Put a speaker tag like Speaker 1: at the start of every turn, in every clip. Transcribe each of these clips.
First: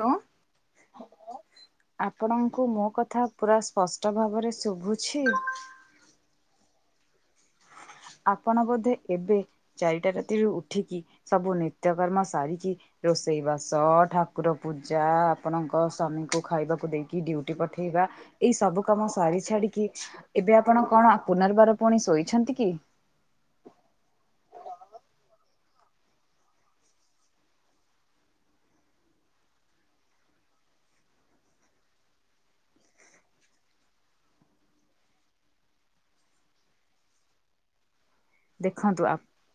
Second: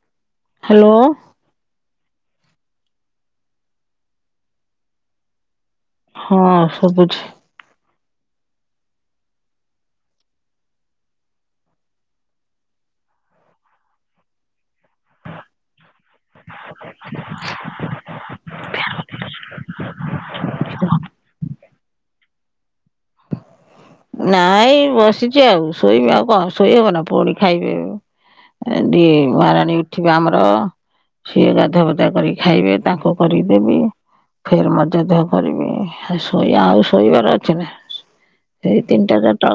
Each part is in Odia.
Speaker 1: Hello
Speaker 2: hello.
Speaker 1: ଆପଣଙ୍କୁ ମୋ କଥା ପୁରା ସ୍ପଷ୍ଟ ଭାବରେ ଶୁଭୁଛି।
Speaker 2: ହଁ ସବୁଛି।
Speaker 1: ଆପଣ ବୋଧେ ଏବେ ଚାରିଟା ରାତିରୁୁ ଉଠିକି ସବୁ ନିତ୍ୟକର୍ମ ସାରିକି ରୋଷେଇ ବାସ ଠାକୁର ପୂଜା ଆପଣଙ୍କ ସ୍ଵାମୀଙ୍କୁ ଖାଇବାକୁ ଦେଇକି ଡୁଟି ପଠେଇ ଏଇ ସବୁ କାମ ସରି ଛାଡିକି ଏବେ ଆପଣ କଣ ପୁନର୍ବାର ପୁଣି ଶୋଇଛନ୍ତି କି?
Speaker 2: ନାଇଁ ବସିଚି ଆଉ ଶୋଇବେି ଆଉ କଣ ଶୋଇ ହବ ନା ପୁଣି ଖାଇବେ। ଦିଏ ମହାରାଣୀ ଉଠିବେ ଆମର ସିଏ ଗାଧା ପାଧା କରି ଖାଇବେ ତାଙ୍କୁ କରିଦେବି। ଫେର ମଜା ଦେହ କରିବି ଶୋଇବା ଆଉ ଶୋଇବାର ଅଛି ନା। ସେଇ
Speaker 1: ଦେଖନ୍ତୁ
Speaker 2: ତିନିଟା ଚାରି ଟା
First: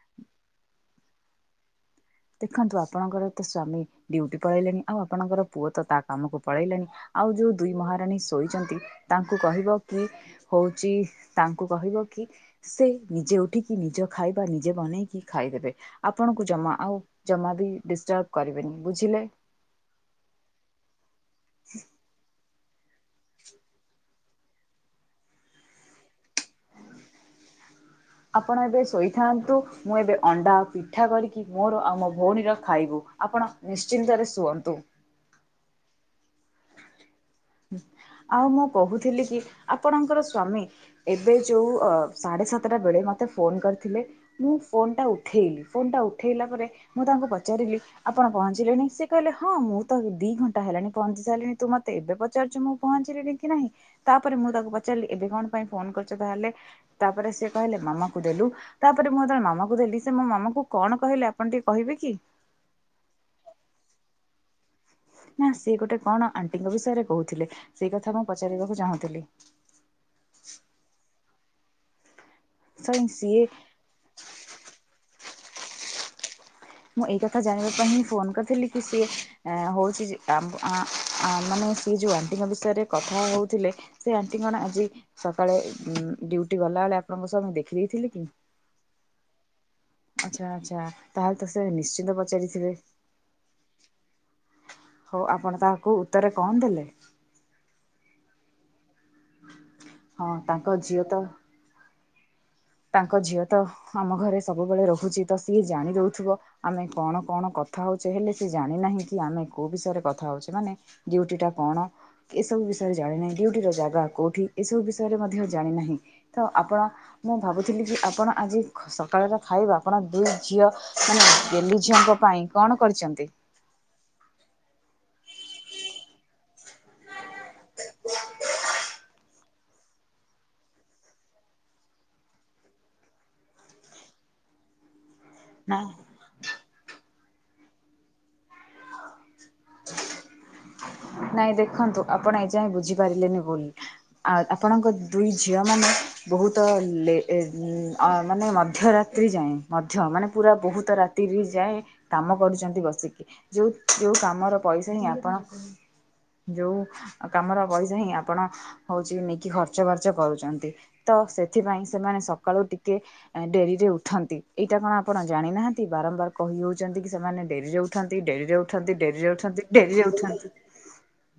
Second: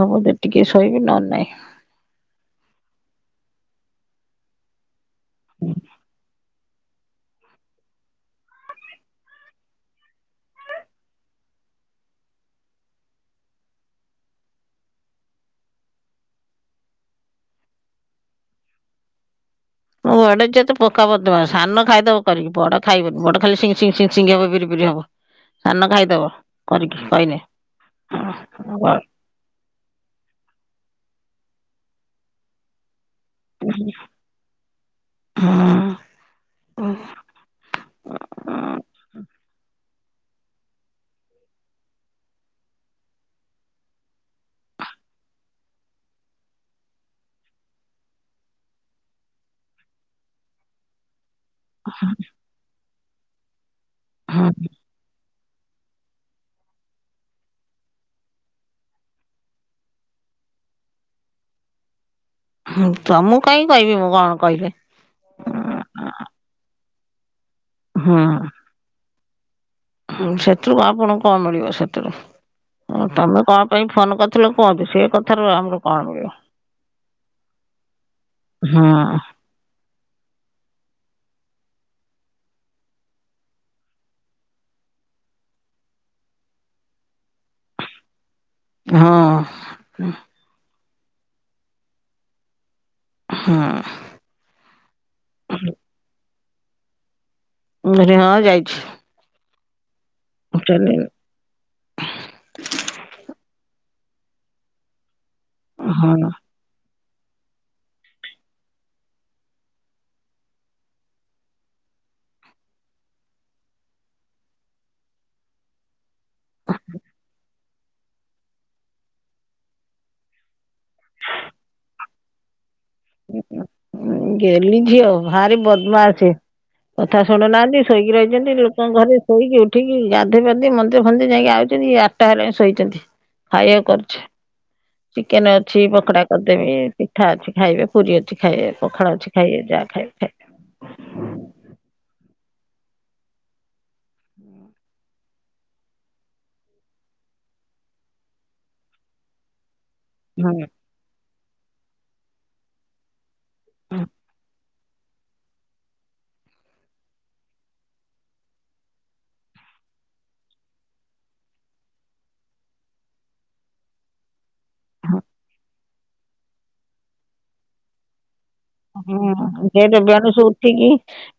Speaker 2: ହବ ଟିକେ ଶୋଇବି ନହେଲେ ନାଇଁ।
Speaker 1: ଦେଖନ୍ତୁ ଆପଣଙ୍କର ତ ସ୍ଵାମୀ ଡ୍ୟୁଟି ପଳେଇଲେଣି ଆଉ ଆପଣଙ୍କର ପୁଅ ତ ତା କାମକୁ ପଳେଇଲେଣି। ଆଉ ଯୋଉ ଦୁଇ ମହାରାଣୀ ଶୋଇଛନ୍ତି ତାଙ୍କୁ କହିବ କି ହୋଉଚି ତାଙ୍କୁ କହିବ କି ସେ ନିଜେ ଉଠିକି ନିଜ ଖାଇବା ନିଜେ ବନେଇକି ଖାଇଦେବେ ଆପଣଙ୍କୁ ଜମା ଆଉ ଜମା ବି ଡିଷ୍ଟର୍ବ କରିବେନି ବୁଝିଲେ।
Speaker 2: ମୁଁ ବଡେ ଯେତେ ପୋକକା ପଦ ସାନ ଖାଇଦବ କରିକି ବଡ ଖାଇବନି ବଡ ଖାଇ [unintelligible] ସିଙ୍ଗ ହବ ବିରି ପିରି ହବ ସାନ ଖାଇଦବ, କରିକି [unintelligible]
Speaker 1: ଆପଣ ଏବେ ଶୋଇଥାନ୍ତୁ ମୁଁ ଏବେ ଅଣ୍ଡା ପିଠା କରିକି ମୋର ଆଉ ମୋ ଭଉଣୀର ଖାଇବୁ ଆପଣ ନିଶ୍ଚିନ୍ତରେ ଶୁଅନ୍ତୁ।
Speaker 2: ହଁ।
Speaker 1: ଆଉ ମୁଁ କହୁଥିଲି କି ଆ ଆପଣ ଙ୍କ ସ୍ଵାମୀ ଏବେ ଯୋଉ ସାଢ଼େ ସାତଟା ବେଳେ ମତେ ଫୋନ କରିଥିଲେ, ମୁଁ ଫୋନ୍ ଫୋନ୍ ଟା ଉଠେଇଲି ଫୋନ୍ ଟା ଉଠେଇଲା ପରେ ମୁଁ ତାଙ୍କୁ ପଚାରିଲି ଆପଣ ପହିଚିଲେଣି ସେ କହିଲେ ହଁ ମୁଁ ତ ଦି ଘଣ୍ଟା ହେଲାଣି ପହଞ୍ଚି ସାରିଲଣି ତୁ ମତେ ଏବେ ପଚାରୁଛୁ ମୁଁ ପହଞ୍ଚିଲିଣି କି ନାହିଁ ତାପରେ
Speaker 2: ହଁ
Speaker 1: ମୁଁ ତାକୁ ପଚାରିଲି ଏବେ କଣ [unintelligible] ଫୋନ୍ କରିଚ ତାହେଲେ ତାପରେ ସେ କହିଲେ ମାମା ଦେଲୁ ତାପରେ ମୁଁ ଯେତେବେଳେ ମାମା କୁ ଦେଲି ମୋ ମାମା ଙ୍କୁ କଣ କହିଲେ ଆପଣ ଟିକେ କହିବେ କି?
Speaker 2: ତ ମୁଁ କହିଁ କହିବି ମୁଁ କଣ କହିବି।
Speaker 1: ନା ସିଏ ଗୋଟେ କଣ ଆଣ୍ଟିଙ୍କ ବିଷୟରେ କହୁଥିଲେ ସେଇ କଥା ମୁଁ ପଚାରିବାକୁ ଚାହୁଁଥିଲି।
Speaker 2: ସେଥିରୁ ଆପଣ କଣ ମିଳିବ ସେଥିରୁ
Speaker 1: ସଇ
Speaker 2: ହ
Speaker 1: ସିଏ
Speaker 2: ତମେ କଣ ପାଇଁ ଫୋନ କରିଥିଲ କୁହନ୍ତୁ ସେ କଥାରୁ ଆମର କଣ ମିଳିବ।
Speaker 1: ମୁଁ ଏଇ କଥା ଜାଣିବା ପାଇଁ ହିଁ ଫୋନ କରିଥିଲି କି
Speaker 2: ହୁଁ
Speaker 1: ସିଏ ହଉଚି ଆ ଆ ମାନେ ସେ ଯୋଉ ଆଣ୍ଟିଙ୍କ ବିଷୟରେ କଥା ହଉଥିଲେ ସେ ଆଣ୍ଟି କଣ ଆଜି ସକାଳେ ଉ ଡ୍ୟୁଟି ଗଲା ବେଳେ ଆପଣଙ୍କ ସଙ୍ଗେ ଦେଖି ଦେଇେଇଥିଲି କି
Speaker 2: ହଁ।
Speaker 1: ଆଚ୍ଛା ଆଚ୍ଛା ତାହେଲେ ତ ସେ ନିଶ୍ଚିନ୍ତ ପଚାରିଥିବେ।
Speaker 2: ହଁ
Speaker 1: ହଉ ଆପଣ ତାହାକୁ ଉତ୍ତରେ କଣ ଦେଲେ?
Speaker 2: ରେ ହଁ ଯାଇଚି।
Speaker 1: ହଁ ତାଙ୍କ ଝିଅ ତ ତାଙ୍କ ଝିଅ ତ ଆମ ଘରେ ସବୁବେଳେ ରହୁଚି ତ ସିଏ ଜାଣି
Speaker 2: ହଁ
Speaker 1: ଦଉଥିବ ଆମେ କଣ କଣ କଥା ହେଉଛେ ହେଲେ ସେ ଜାଣିନାହିଁ କି ଆମେ କେଉଁ ବିଷୟରେ କଥା ହେଉଛେ ମାନେ ଡ୍ୟୁଟିଟା କଣ? ଏ ସବୁ ବିଷୟରେ ଜାଣିନାହିଁ ଡିଉଟି ର ଜାଗା କୋଉଠି ଏସବୁ ବିଷୟରେ ମଧ୍ୟ ଜାଣିନାହିଁ। ତ ଆପଣ ମୁଁ ଭାବୁଥିଲି କି ଆପଣ ଆଜି ସକାଳଟା ଖାଇବେ ଆପଣ ଦୁଇ ଝିଅ ମାନେ ଗେଲି ଝିଅଙ୍କ ପାଇଁ କଣ କରିଛନ୍ତି।
Speaker 2: ଗଲି ଝିଅ ଭାରି ବଦମା ସିଏ। କଥା ଶୁଣୁନାହାନ୍ତି ଶୋଇକି ରହିଛନ୍ତି ଲୋକଙ୍କ ଘରେ ଶୋଇକି ଉଠିକି ଗାଧୋଇ ପାଧି ମନ୍ଦିର ଫନ୍ଦିର ଯାଇକି ଆସୁଛନ୍ତି। ଆଠଟା ହେଲା ଶୋଇଛନ୍ତି ଖାଇବାକୁ କରୁଛ। ଚିକେନ ଅଛି
Speaker 1: ନା
Speaker 2: ପକୋଡା କରିଦେବି ପିଠା ଅଛି ଖାଇବେ। ପୁରୀ ଅଛି ଖାଇବେ ପଖାଳ ଅଛି ଖାଇବେ ଯାହା ଖାଇବେ ଖାଇବେ।
Speaker 1: ନାଇଁ ଦେଖନ୍ତୁ ଆପଣ ଏଇଯାଏଁ ବୁଝିପାରିଲେନି ଭୁଲ ଟା ଆଉ ଆପଣଙ୍କ ଦୁଇ ଝିଅ ମାନେ ବହୁତ ଲେ ମାନେ ମଧ୍ୟରାତ୍ରି ଯାଏଁ ମଧ୍ୟ ମାନେ ପୁରା ବହୁତ ରାତିରେ ଯାଏ କାମ କରୁଚନ୍ତି ବସିକି ଯୋଉ ଯୋଉ କାମର ପଇସା ହିଁ ଆପଣ ଯୋଉ କାମର ପଇସା ହିଁ ଆପଣ ହଉଛି ନେଇକି ଖର୍ଚ୍ଚ ବାର୍ଚ୍ଚ କରୁଛନ୍ତି। ତ ସେଥିପାଇଁ ସେମାନେ ସକାଳୁ ଟିକେ ଡେରିରେ ଉଠନ୍ତି। ଏଇଟା କଣ
Speaker 2: ହୁଁ
Speaker 1: ଆପଣ ଜାଣିନାହାନ୍ତି ବାରମ୍ବାର କହି ହଉଛନ୍ତି କି ସେମାନେ ଡେରି ଉଠନ୍ତି ଡେରିରେ ଉଠନ୍ତି। ଡେରିରେ
Speaker 2: ହୁଁ
Speaker 1: ଉଠନ୍ତି
Speaker 2: ସେ ତ
Speaker 1: ଡେରିରେ ଉଠନ୍ତି।
Speaker 2: ବେଣୁଶୁ ଉଠିକି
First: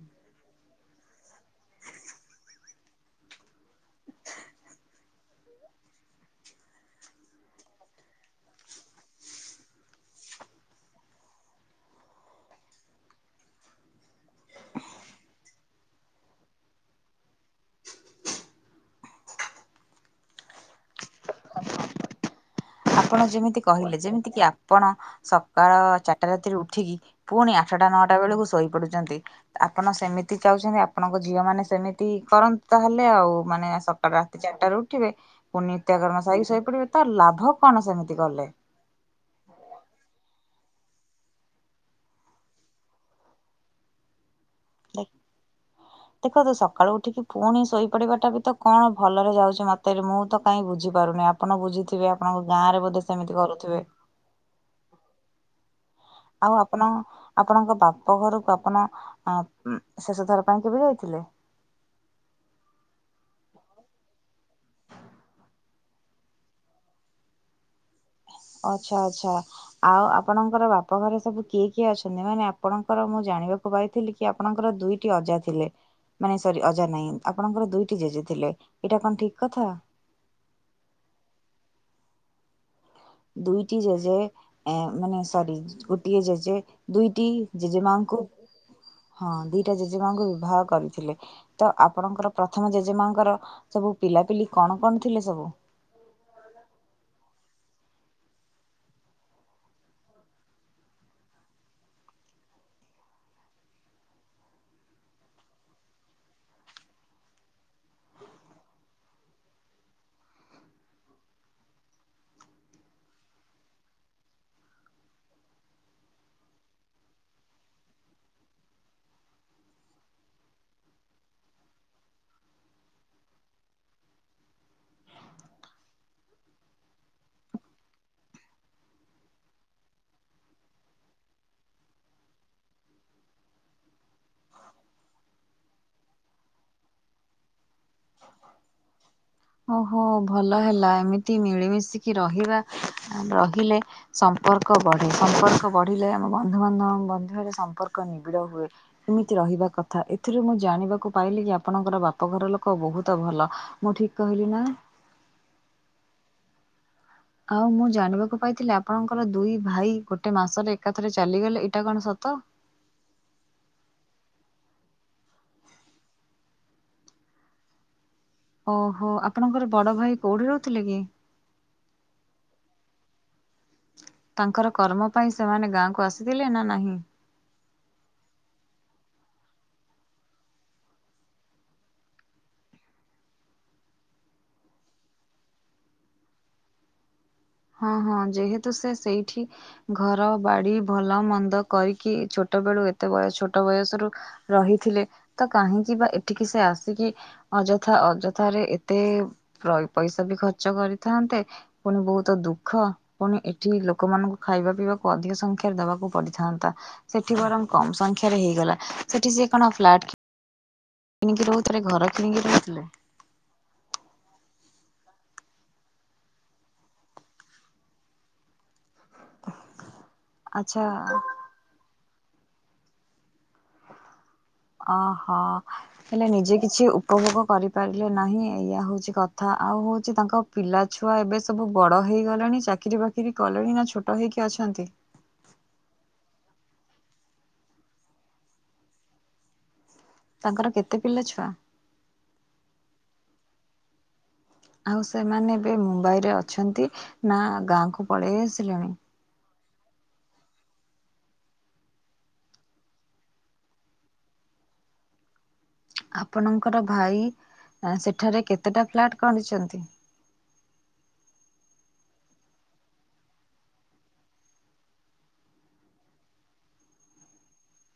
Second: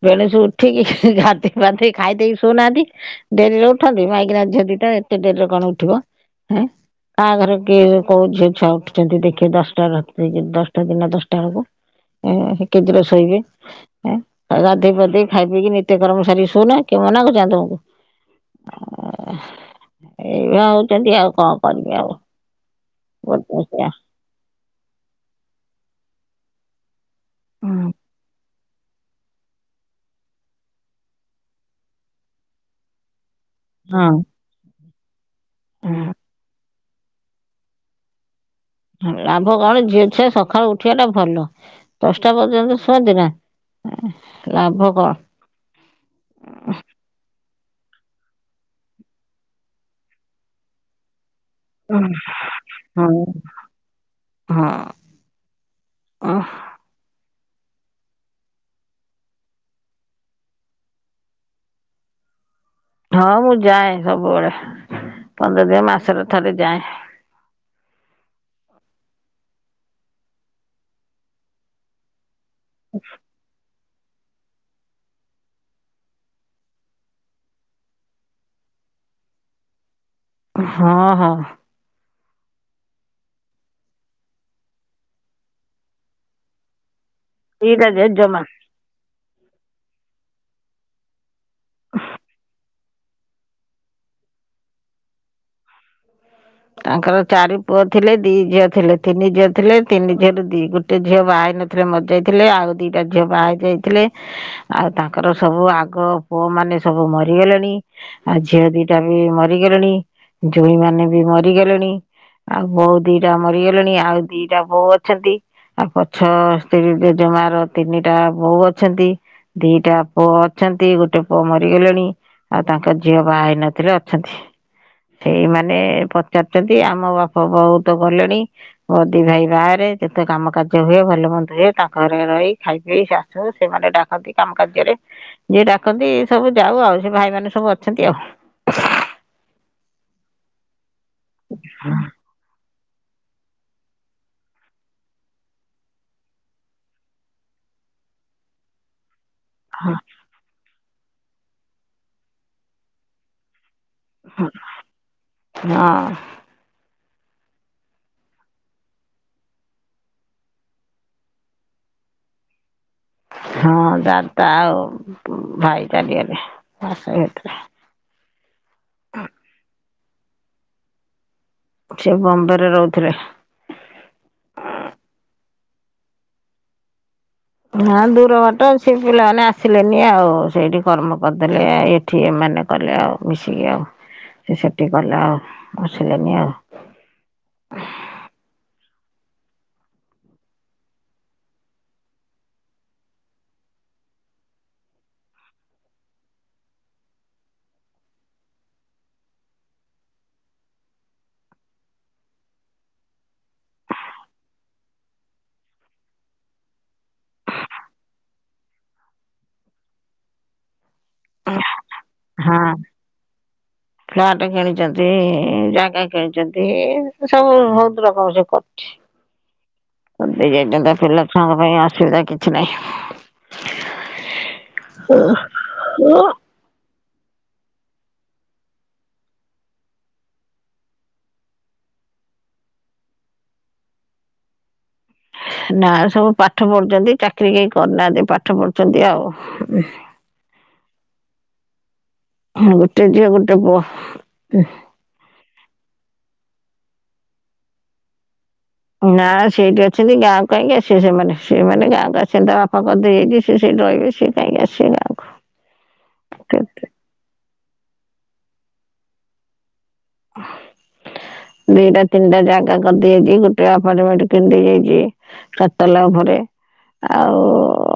Speaker 2: ବେଣୁଶୁ ଉଠିକି ଗାଧେଇ ପାଧେଇ ଖାଇ ଦେଇେଇକି ଶୋଉନାହାନ୍ତି ଡେରି ଉଠି ଉଠନ୍ତି ମାଇକିନା ଝିଅ ଦିଟା ଏତେ ଡେରିରେ କଣ ଉଠିବ? ଏଁ କାହା ଘରେ କିଏ କୋଉ ଝିଅ ଛୁଆ ଉଠୁଛନ୍ତି ଦେଖି ଦଶଟା ରାତି ଦଶଟା ଦିନ ଦଶଟା ହବ? ଏ କେଦୁର ଶୋଇବେ ଏଁ ଗାଧୋଇ ପାଧେଇ ଖାଇ ପିକି ନିତ୍ୟ କର୍ମସାରୀ ଶଉନା କିଏ ମନା ହଉ ଗାଦଉଛୁ। ଏଇଭଳିଆ ହଉଛନ୍ତି ଆଉ କଣ କରିବି ଆଉ?
Speaker 1: ଆପଣ ଯେମିତି
Speaker 2: ବଦମାସିଆ।
Speaker 1: କହିଲେ ଯେମିତି କି ଆପଣ ସକାଳ ଚାରିଟା ରାତିରେ ଉଠିକି ପୁଣି ଆଠଟା ନଅଟା ବେଳକୁ ଶୋଇ ପଡୁଚନ୍ତି ଆପଣ ସେମିତି ଯାଉଛନ୍ତି ଆପଣଙ୍କ ଝିଅ ମାନେ ସେମିତି କରନ୍ତା ହେଲେ ଆଉ। ମାନେ
Speaker 2: ହଁ
Speaker 1: ସକାଳ ରାତି ଚାରିଟା ରୁ ଉଠିବେ ପୁଣି
Speaker 2: ହଁ
Speaker 1: ନିତ୍ୟ କର୍ମ ସାଇକି ଶୋଇ ପଡିବେ ତ ଲାଭ କଣ ସେମିତି କଲେ?
Speaker 2: ଲାଭ କଣ ଝିଅ ଛୁଆ ସକାଳୁ ଉ ଉଠିବା ଟା ଭଲ ଦଶଟା ପର୍ଯ୍ୟନ୍ତ ଶୁଅନ୍ତି ନା। ଲାଭ କଣ?
Speaker 1: ଦେଖ ଦେଖନ୍ତୁ ସକାଳୁ ଉଠିକି ପୁଣି ଶୋଇପଡ଼ିବାଟା ବି ତ କଣ ଭଲରେ ଯାଉଛି ମୋତେ ମୁଁ ତ କାହିଁ ବୁଝିପାରୁନି ଆ ଆପଣ ବୁଝିଥିବେ ଆପଣଙ୍କ ଗାଁ ରେ ବୋଧେ
Speaker 2: ହଁ
Speaker 1: ସେମିତି କରୁଥିବେ।
Speaker 2: ହଁ
Speaker 1: ଆଉ ଆପଣ ଆପଣଙ୍କ ବାପ ଘରକୁ ଆପଣ ଶେଷ ଥର ପାଇଁ କେବେ ଯାଇଥିଲେ? [unintelligible]
Speaker 2: ହଁ ମୁଁ ଯାଏ ସବୁବେଳେ ପନ୍ଦର ଦିନି ମାସରେ ଥରେ ଯାଏ।
Speaker 1: ଅଚ୍ଛା ଅଚ୍ଛା ଆଉ ଆପଣଙ୍କର ବାପ ଘରେ ସବୁ କିଏ କିଏ ଅଛନ୍ତି? ମାନେ ଆପଣଙ୍କର ମୁଁ ଜାଣିବାକୁ ପାଇଥିଲି କି ଆପଣଙ୍କର ଦୁଇଟି ଅଜା ଥିଲେ। ମାନେ ସରି ଅଜା ନାହିଁ ଆପଣଙ୍କର ଦୁଇଟି ଜେଜେ ଥିଲେ। ଏଇଟା କଣ ଠିକ କଥା?
Speaker 2: ହଁ ହଁ।
Speaker 1: ଦୁଇଟି ଜେଜେ ଏ ମାନେ ସରି ଗୋଟିଏ ଜେଜେ ଦୁଇ ଟି
Speaker 2: ଦିଟା
Speaker 1: ଜେଜେମାଙ୍କୁ
Speaker 2: ଜେଜେମା।
Speaker 1: ହଁ ଦିଟା ଜେଜେମାଙ୍କୁ ବିବାହ କରିଥିଲେ ତ ଆପଣଙ୍କର ପ୍ରଥମ ଜେଜେମାଙ୍କର ସବୁ ପି ପିଲାପିଲି କଣ କଣ ଥିଲେ ସବୁ?
Speaker 2: ତାଙ୍କର ଚାରି ପୁଅ ଥିଲେ ଦି ଝିଅ ଥିଲେ ତିନି ଝିଅ ଥିଲେ ତିନି ଝିଅରୁ ଦି ଗୋଟେ ଝିଅ ବାହା ହେଇନଥିଲେ ମରଜାଇଥିଲେ ଆଉ ଦିଟା ଝିଅ ବାହା ହେଇ ଯାଇଥିଲେ ଆଉ ତାଙ୍କର ସବୁ ଆଗ ପୁଅ ମାନେ ସବୁ ମରିଗଲେଣି ଆଉ ଝିଅ ଦିଟା ବି ମରିଗଲେଣି ଯୋଇଁ ମାନେ ବି ମ ରିଗଲେଣି ଆଉ ବୋହୁ ଦିଇଟା ମରିଗଲେଣି ଆଉ ଦିଇଟା ବୋହୁ ଅଛନ୍ତି। ଆଉ ପଛ ସ୍ତ୍ରୀ ରେ ଜମାର ତିନିଟା ବହୁ ଅଛନ୍ତି। ଦିଇଟା ପୁଅ ଅଛନ୍ତି ଗୋଟେ ପୁଅ ମରିଗଲେଣି। ଆଉ ତାଙ୍କ ଝିଅ ବାହା ହେଇନଥିଲେ ଅଛନ୍ତି। ସେଇମାନେ ପ ଚାରୁଚନ୍ତି ଆମ ବାପା ବୋଉ ତ ଗଲେଣି ମୋ ଦି ଭାଇ ବାହାରେ ଯେତେ କାମ କାର୍ଯ୍ୟ ହୁଏ ଭଲ ମନ୍ଦ ହୁଏ ତାଙ୍କ ଘରେ ରହି ଖାଇ ପିଇକି ଆଶୁ ସେମାନେ ଡାକନ୍ତି କାମ କାର୍ଯ୍ୟ ରେ ଯିଏ ଡାକନ୍ତି ସବୁ ଯାଉ ଆଉ ସେ ଭାଇ ମାନ ସବୁ ଅଛନ୍ତି ଆଉ।
Speaker 1: ଓହୋ ଭଲ ହେଲା ଏମିତି ମିଳିମିଶିକି ରହିବା। ରହିଲେ ସମ୍ପର୍କ ବଢେ ସମ୍ପର୍କ ବଢିଲେ ଆମ ବନ୍ଧୁବାନ୍ଧବଙ୍କ ବନ୍ଧୁ ବାନ୍ଧି ବାରେ ସମ୍ପର୍କ ନିବିଡ଼ ହୁଏ। ଏମିତି ରହିବା କଥା ଏଥିରୁ ମୁଁ ଜାଣିବାକୁ ପାଇଲି କି ଆପଣଙ୍କର ବାପଘର ଲୋକ ବହୁତ ଭଲ ମୁଁ ଠିକ୍ କହିଲି
Speaker 2: ହଁ
Speaker 1: ନା?
Speaker 2: ହଁ।
Speaker 1: ଆଉ ମୁଁ ଜାଣିବାକୁ ପାଇଥିଲି ଆପଣଙ୍କର ଦୁଇ ଭାଇ ଗୋଟେ ମାସରେ ଏକାଥରେ ଚାଲିଗଲେ ଏଇଟା କଣ ସତ? ହ [inaudible]
Speaker 2: ହଁ ଦାଦା ଆଉ ଭାଇ ଚାଲିଗଲେ ମାସେ ଭିତରେ
Speaker 1: ଓହୋ ଆପଣଙ୍କର ବଡ ଭାଇ କୋଉଠି ରହୁଥିଲେ କି?
Speaker 2: ସେ ବମ୍ବେ ରେ ରହୁଥିଲେ।
Speaker 1: ତାଙ୍କର କର୍ମ ପାଇଁ ସେମାନେ ଗାଁକୁ ଆସିଥିଲେ ନା ନାହିଁ?
Speaker 2: ନା ଦୂର ବାଟ ସେ ପିଲାମାନେ ଆସିଲେନି ଆଉ ସେଇଠି କର୍ମ କରିଦେଲେ ଏ ଏଠି ମାନେ କଲେ ଆଉ ମିଶିକି ଆଉ। ସେ ସେଠି କଲେ ଆଉ ଆସିଲେନି ଆଉ।
Speaker 1: ହଁ ହଁ ଯେହେତୁ ସେ ସେଇଠି ଘର ବାଡି ଭଲ ମନ୍ଦ କରିକି ଛୋ ଛୋଟ ବେଳୁ ଏତେ ବୟ ଛୋଟ ବୟସରୁ ରହିଥିଲେ ତ କାହିଁକି ବା ଏଠିକି ସେ ଆସିକି ଅଯଥା ଅଯଥାରେ ଏତେ ପଇସା ବି ଖର୍ଚ୍ଚ କରିଥାନ୍ତେ ପୁଣି ବହୁତ ତ ଦୁଃଖ ପୁଣି ଏଠି ଲୋକମାନଙ୍କୁ ଖାଇବା ପିଇବାକୁ ଅଧିକ ସଂଖ୍ୟାରେ ଦବାକୁ ପଡିଥାନ୍ତା। ସେ ଠି ବରଂ କମ ସଂଖ୍ୟାରେ ହେଇଗଲା। ସେଠି ସେ କଣ ଫ୍ଲାଟ୍ କି କିଣିକି ରହୁଥରେ ଘରେ।
Speaker 2: ହଁ ଫ୍ଲଟ୍ କିଣି ଚନ୍ତି ଜାଗା କିଣିଛନ୍ତି ସବୁ ବହୁତ ରକମ ସେ କର କରିଦେଇଯାଇଥାନ୍ତା
Speaker 1: ଆଚ୍ଛା
Speaker 2: ପିଲା ଛୁଆଙ୍କ ପାଇଁ ଅସୁବିଧା କି କିଛି ନାହିଁ।
Speaker 1: ଅହ ତାହେଲେ ନିଜେ କିଛି ଉପଭୋଗ କରିପାରିଲେ ନାହିଁ ଏଇଆ ହଉଛି କଥା ଆଉ ହଉଛି ତାଙ୍କ ପିଲା ଛୁଆ ଏବେ ସବୁ ବଡ଼ ହେ ହେଇଗଲେଣି ଚାକିରି ବାକିରି କଲେଣି ନା ଛୋଟ ହେଇକି ଅଛନ୍ତି?
Speaker 2: ନା ସବୁ ପାଠ ପଢୁଛନ୍ତି ଚାକିରୀ କେହି କରିନାହାନ୍ତି। ପାଠ ପଢୁଛନ୍ତି ଆଉ।
Speaker 1: ତାଙ୍କର କେତେ ପିଲା ଛୁଆ?
Speaker 2: ଗୋଟେ ଝିଅ ଗୋଟେ ପୁଅ।
Speaker 1: ଆଉ ସେମାନେ ଏବେ ମୁମ୍ବାଇ ରେ ଅଛନ୍ତି ନା ଗାଁକୁ ପଳେଇଆସି
Speaker 2: ନା ଶ୍ ସେଇଠି ଅଛନ୍ତି ଗାଁକୁ କାହିଁକି ଆସିବେ ସେମାନେ। ସେମାନେ ଗାଁକୁ ଆସିବେନି ତା ବାପା କରିଦେଇ ଯାଇଛି ସେ ସେଇଠି ରହିବେ। ସେ କାହିଁକି ଆସିବେ ଗାଁ କୁ
Speaker 1: ଆପଣଙ୍କର ଭାଇ ସେଠାରେ କେତେଟା ଫ୍ଲାଟ୍ କରିଛନ୍ତି?
Speaker 2: ଅ [unintelligible]
Speaker 1: ହ [unintelligible]
Speaker 2: ଦିଟା ତିନିଟା ଜାଗା କରିଦେଇଯାଇଛି। ଗୋଟେ ଆପାର୍ଟମେଣ୍ଟ କିଣି ଦେଇଯାଇଛି ଚାରିତାଲା ଉପରେ। ଆଉ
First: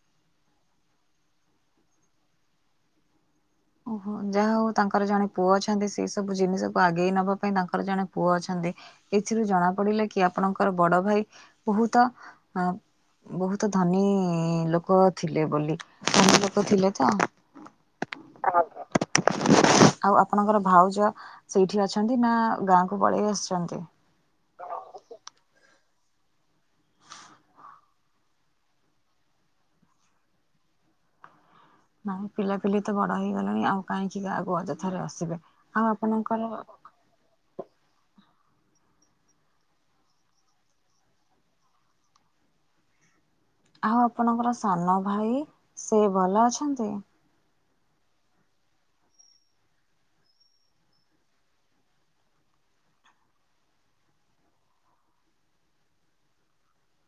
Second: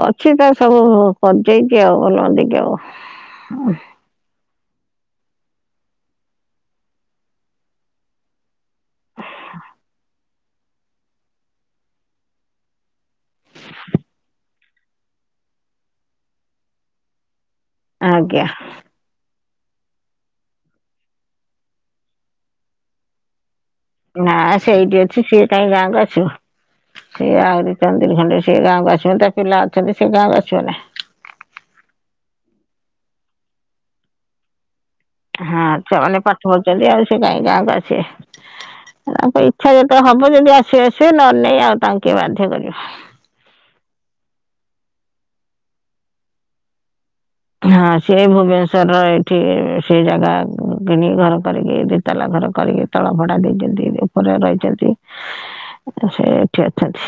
Speaker 2: ଅଛି ତା ସବୁ କରିଦେଇଚି ଆଉ ଭଲ ମନ୍ଦିକି ଆଉ।
Speaker 1: ଓହୋ ଯାହା ହଉ ତାଙ୍କର ଜଣେ ପୁଅ ଅଛନ୍ତି ସେଇ ସବୁ ଜିନିଷକୁ ଆଗେଇ ନବା ପାଇଁ ତାଙ୍କର ଜଣେ ପୁଅ ଅଛନ୍ତି ଏଥିରୁ ଜଣା ପଡିଲେ କି ଆ ଆପଣଙ୍କର ବଡ ଭାଇ ବହୁତ ଅ ବହୁତ ଧନୀ ଲୋକ ଥିଲେ ବୋଲି। ଧନୀ ଲୋକ ଥିଲେ ତ?
Speaker 2: ଆଜ୍ଞା।
Speaker 1: [unintelligible] ଆଉ ଆପଣଙ୍କର ଭାଉଜ ସେଇଠି ଅଛନ୍ତି ନା ଗାଁକୁ ପଳେଇ ଆସ
Speaker 2: ନା ସେଇଠି ଅଛି ସିଏ କାହିଁ ଗାଁକୁ ଆସିବ। ସିଏ ଆହୁରି ଚନ୍ଦିରୀ ଖଣ୍ଡେ ସେ ଗାଁକୁ ଆସିବନି ତା ପିଲା ଅଛନ୍ତି ସେ ଗାଁକୁ ଆସିବନି।
Speaker 1: ନାଇଁ ପିଲାପିଲି ତ ବଡ ହେଇଗଲେଣି ଆଉ କାହିଁକି ଗାଁକୁ ଆଦ
Speaker 2: ହଁ ଛୁଆମାନେ ପାଠ ପଡୁଛନ୍ତି ଆଉ ସିଏ କାହିଁ ଗାଁକୁ ଆସିବେ।
Speaker 1: [inaudible]
Speaker 2: ତାଙ୍କ ଇଚ୍ଛା ଯେତେ ହବ ଯଦି ଆସେ ଆସିବେ ନ ନାଇ ଆଉ ତାଙ୍କୁ କିଏ ବାଧ୍ୟ କରିବା।
Speaker 1: ଆଉ ଆପଣଙ୍କର ସାନ ଭାଇ ସେ ଭଲ ଅଛନ୍ତି?
Speaker 2: ହଁ ସିଏ ଭୁବନେଶ୍ଵରର ଏଇଠି ସେ ଜାଗା କିଣିକ ଘର କରିକି ଦିତାଲା ଘର କରିକି ତଳ ଭଡା ଦେଇଛନ୍ତି ଉପରେ ରହିଛନ୍ତି। ସେଇଠି ଅଛନ୍ତି।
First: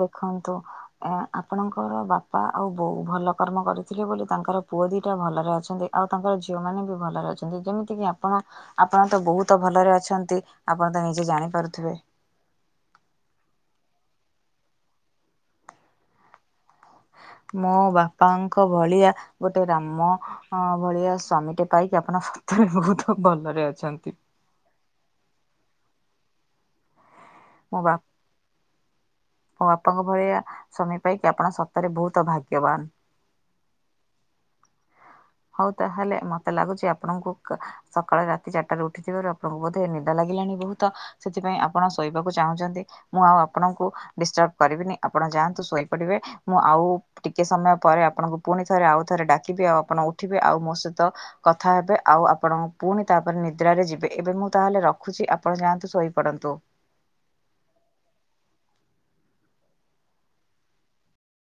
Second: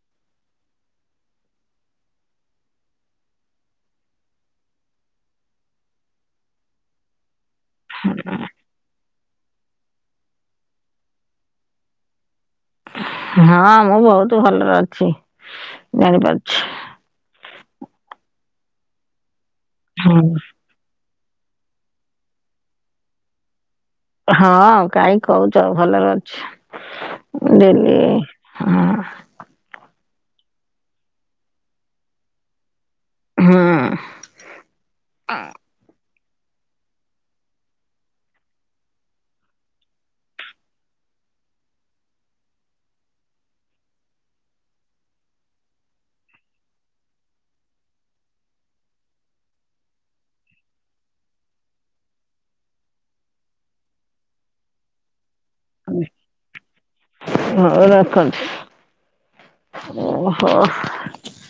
Speaker 1: ଦେଖନ୍ତୁ ଏ ଆପଣଙ୍କର ବାପା ଆଉ ବୋଉ ଭଲ କର୍ମ କରିଥିଲେ ବୋଲି ତାଙ୍କର ପୁଅ ଦିଟା ଭଲରେ ଅଛନ୍ତି ଆଉ ତାଙ୍କର ଝିଅ ମାନେବି ଭଲରେ ଅଛନ୍ତି ଯେମିତିକି ଆପଣ ଆପଣ ତ ବହୁତ ଭଲରେ ଅଛନ୍ତି ଆପଣ ତ ନିଜେ ଜାଣି ପାରୁଥିବେ।
Speaker 2: ହଁ ମୁଁ ବହୁତ ଭଲରେ ଅଛି ଜାଣିପାରୁଛି।
Speaker 1: ମୋ ବାପାଙ୍କ ଭଳିଆ ଗୋଟେ ରାମ
Speaker 2: ହଁ
Speaker 1: ଅ ଭଳିଆ ସ୍ୱାମୀଟେ ପାଇକି ଆପଣ ସତରେ ବହୁତ ଭଲରେ ଅ।
Speaker 2: ହଁ କାହିଁକି କହୁଛ ଭଲରେ ଅଛି।
Speaker 1: ମୋ ବା
Speaker 2: ଡେଲି ହଁ।
Speaker 1: ମୋ ବାପାଙ୍କ ଭଳିଆ ସ୍ୱାମୀ ପାଇକି ଆପଣ ସତରେ ବହୁତ ଭାଗ୍ୟବାନ।
Speaker 2: ହୁଁ
Speaker 1: ହଉ ତାହେଲେ। ମତେ ଲାଗୁଛି ଆପଣଙ୍କୁ କା ସକାଳେ ରାତି ଚାରିଟାରେ ଉଠିଥିବାରୁ ଆପଣଙ୍କୁ ବୋଧେ ନିଦ ଲାଗିଲାଣି ବହୁତ। ସେଥିପାଇଁ ଆପଣ ଶୋଇବାକୁ ଚାହୁଁଛନ୍ତି ମୁଁ ଆଉ ଆପଣଙ୍କୁ ଡିଷ୍ଟର୍ବ କରିବିନି ଆପଣ ଯାଆନ୍ତୁ ଶୋଇପଡିବେ ମୁଁ ଆଉ ଟିକେ ସମୟ ପରେ ଆପଣଙ୍କୁ ପୁଣି ଥରେ ଆଉ ଥରେ ଡାକିବେ ଆଉ ଆପଣ ଉଠିବେ ଆଉ ମୋ ସହିତ କଥା ହେବେ ଆଉ ଆପଣ ପୁଣି ତାପରେ ନିଦ୍ରାରେ ଯିବେ। ଏବେ ମୁଁ ତାହେଲେ ରଖୁଛି ଆ
Speaker 2: ହଁ ରଖନ୍ତୁ। ଓହୋ।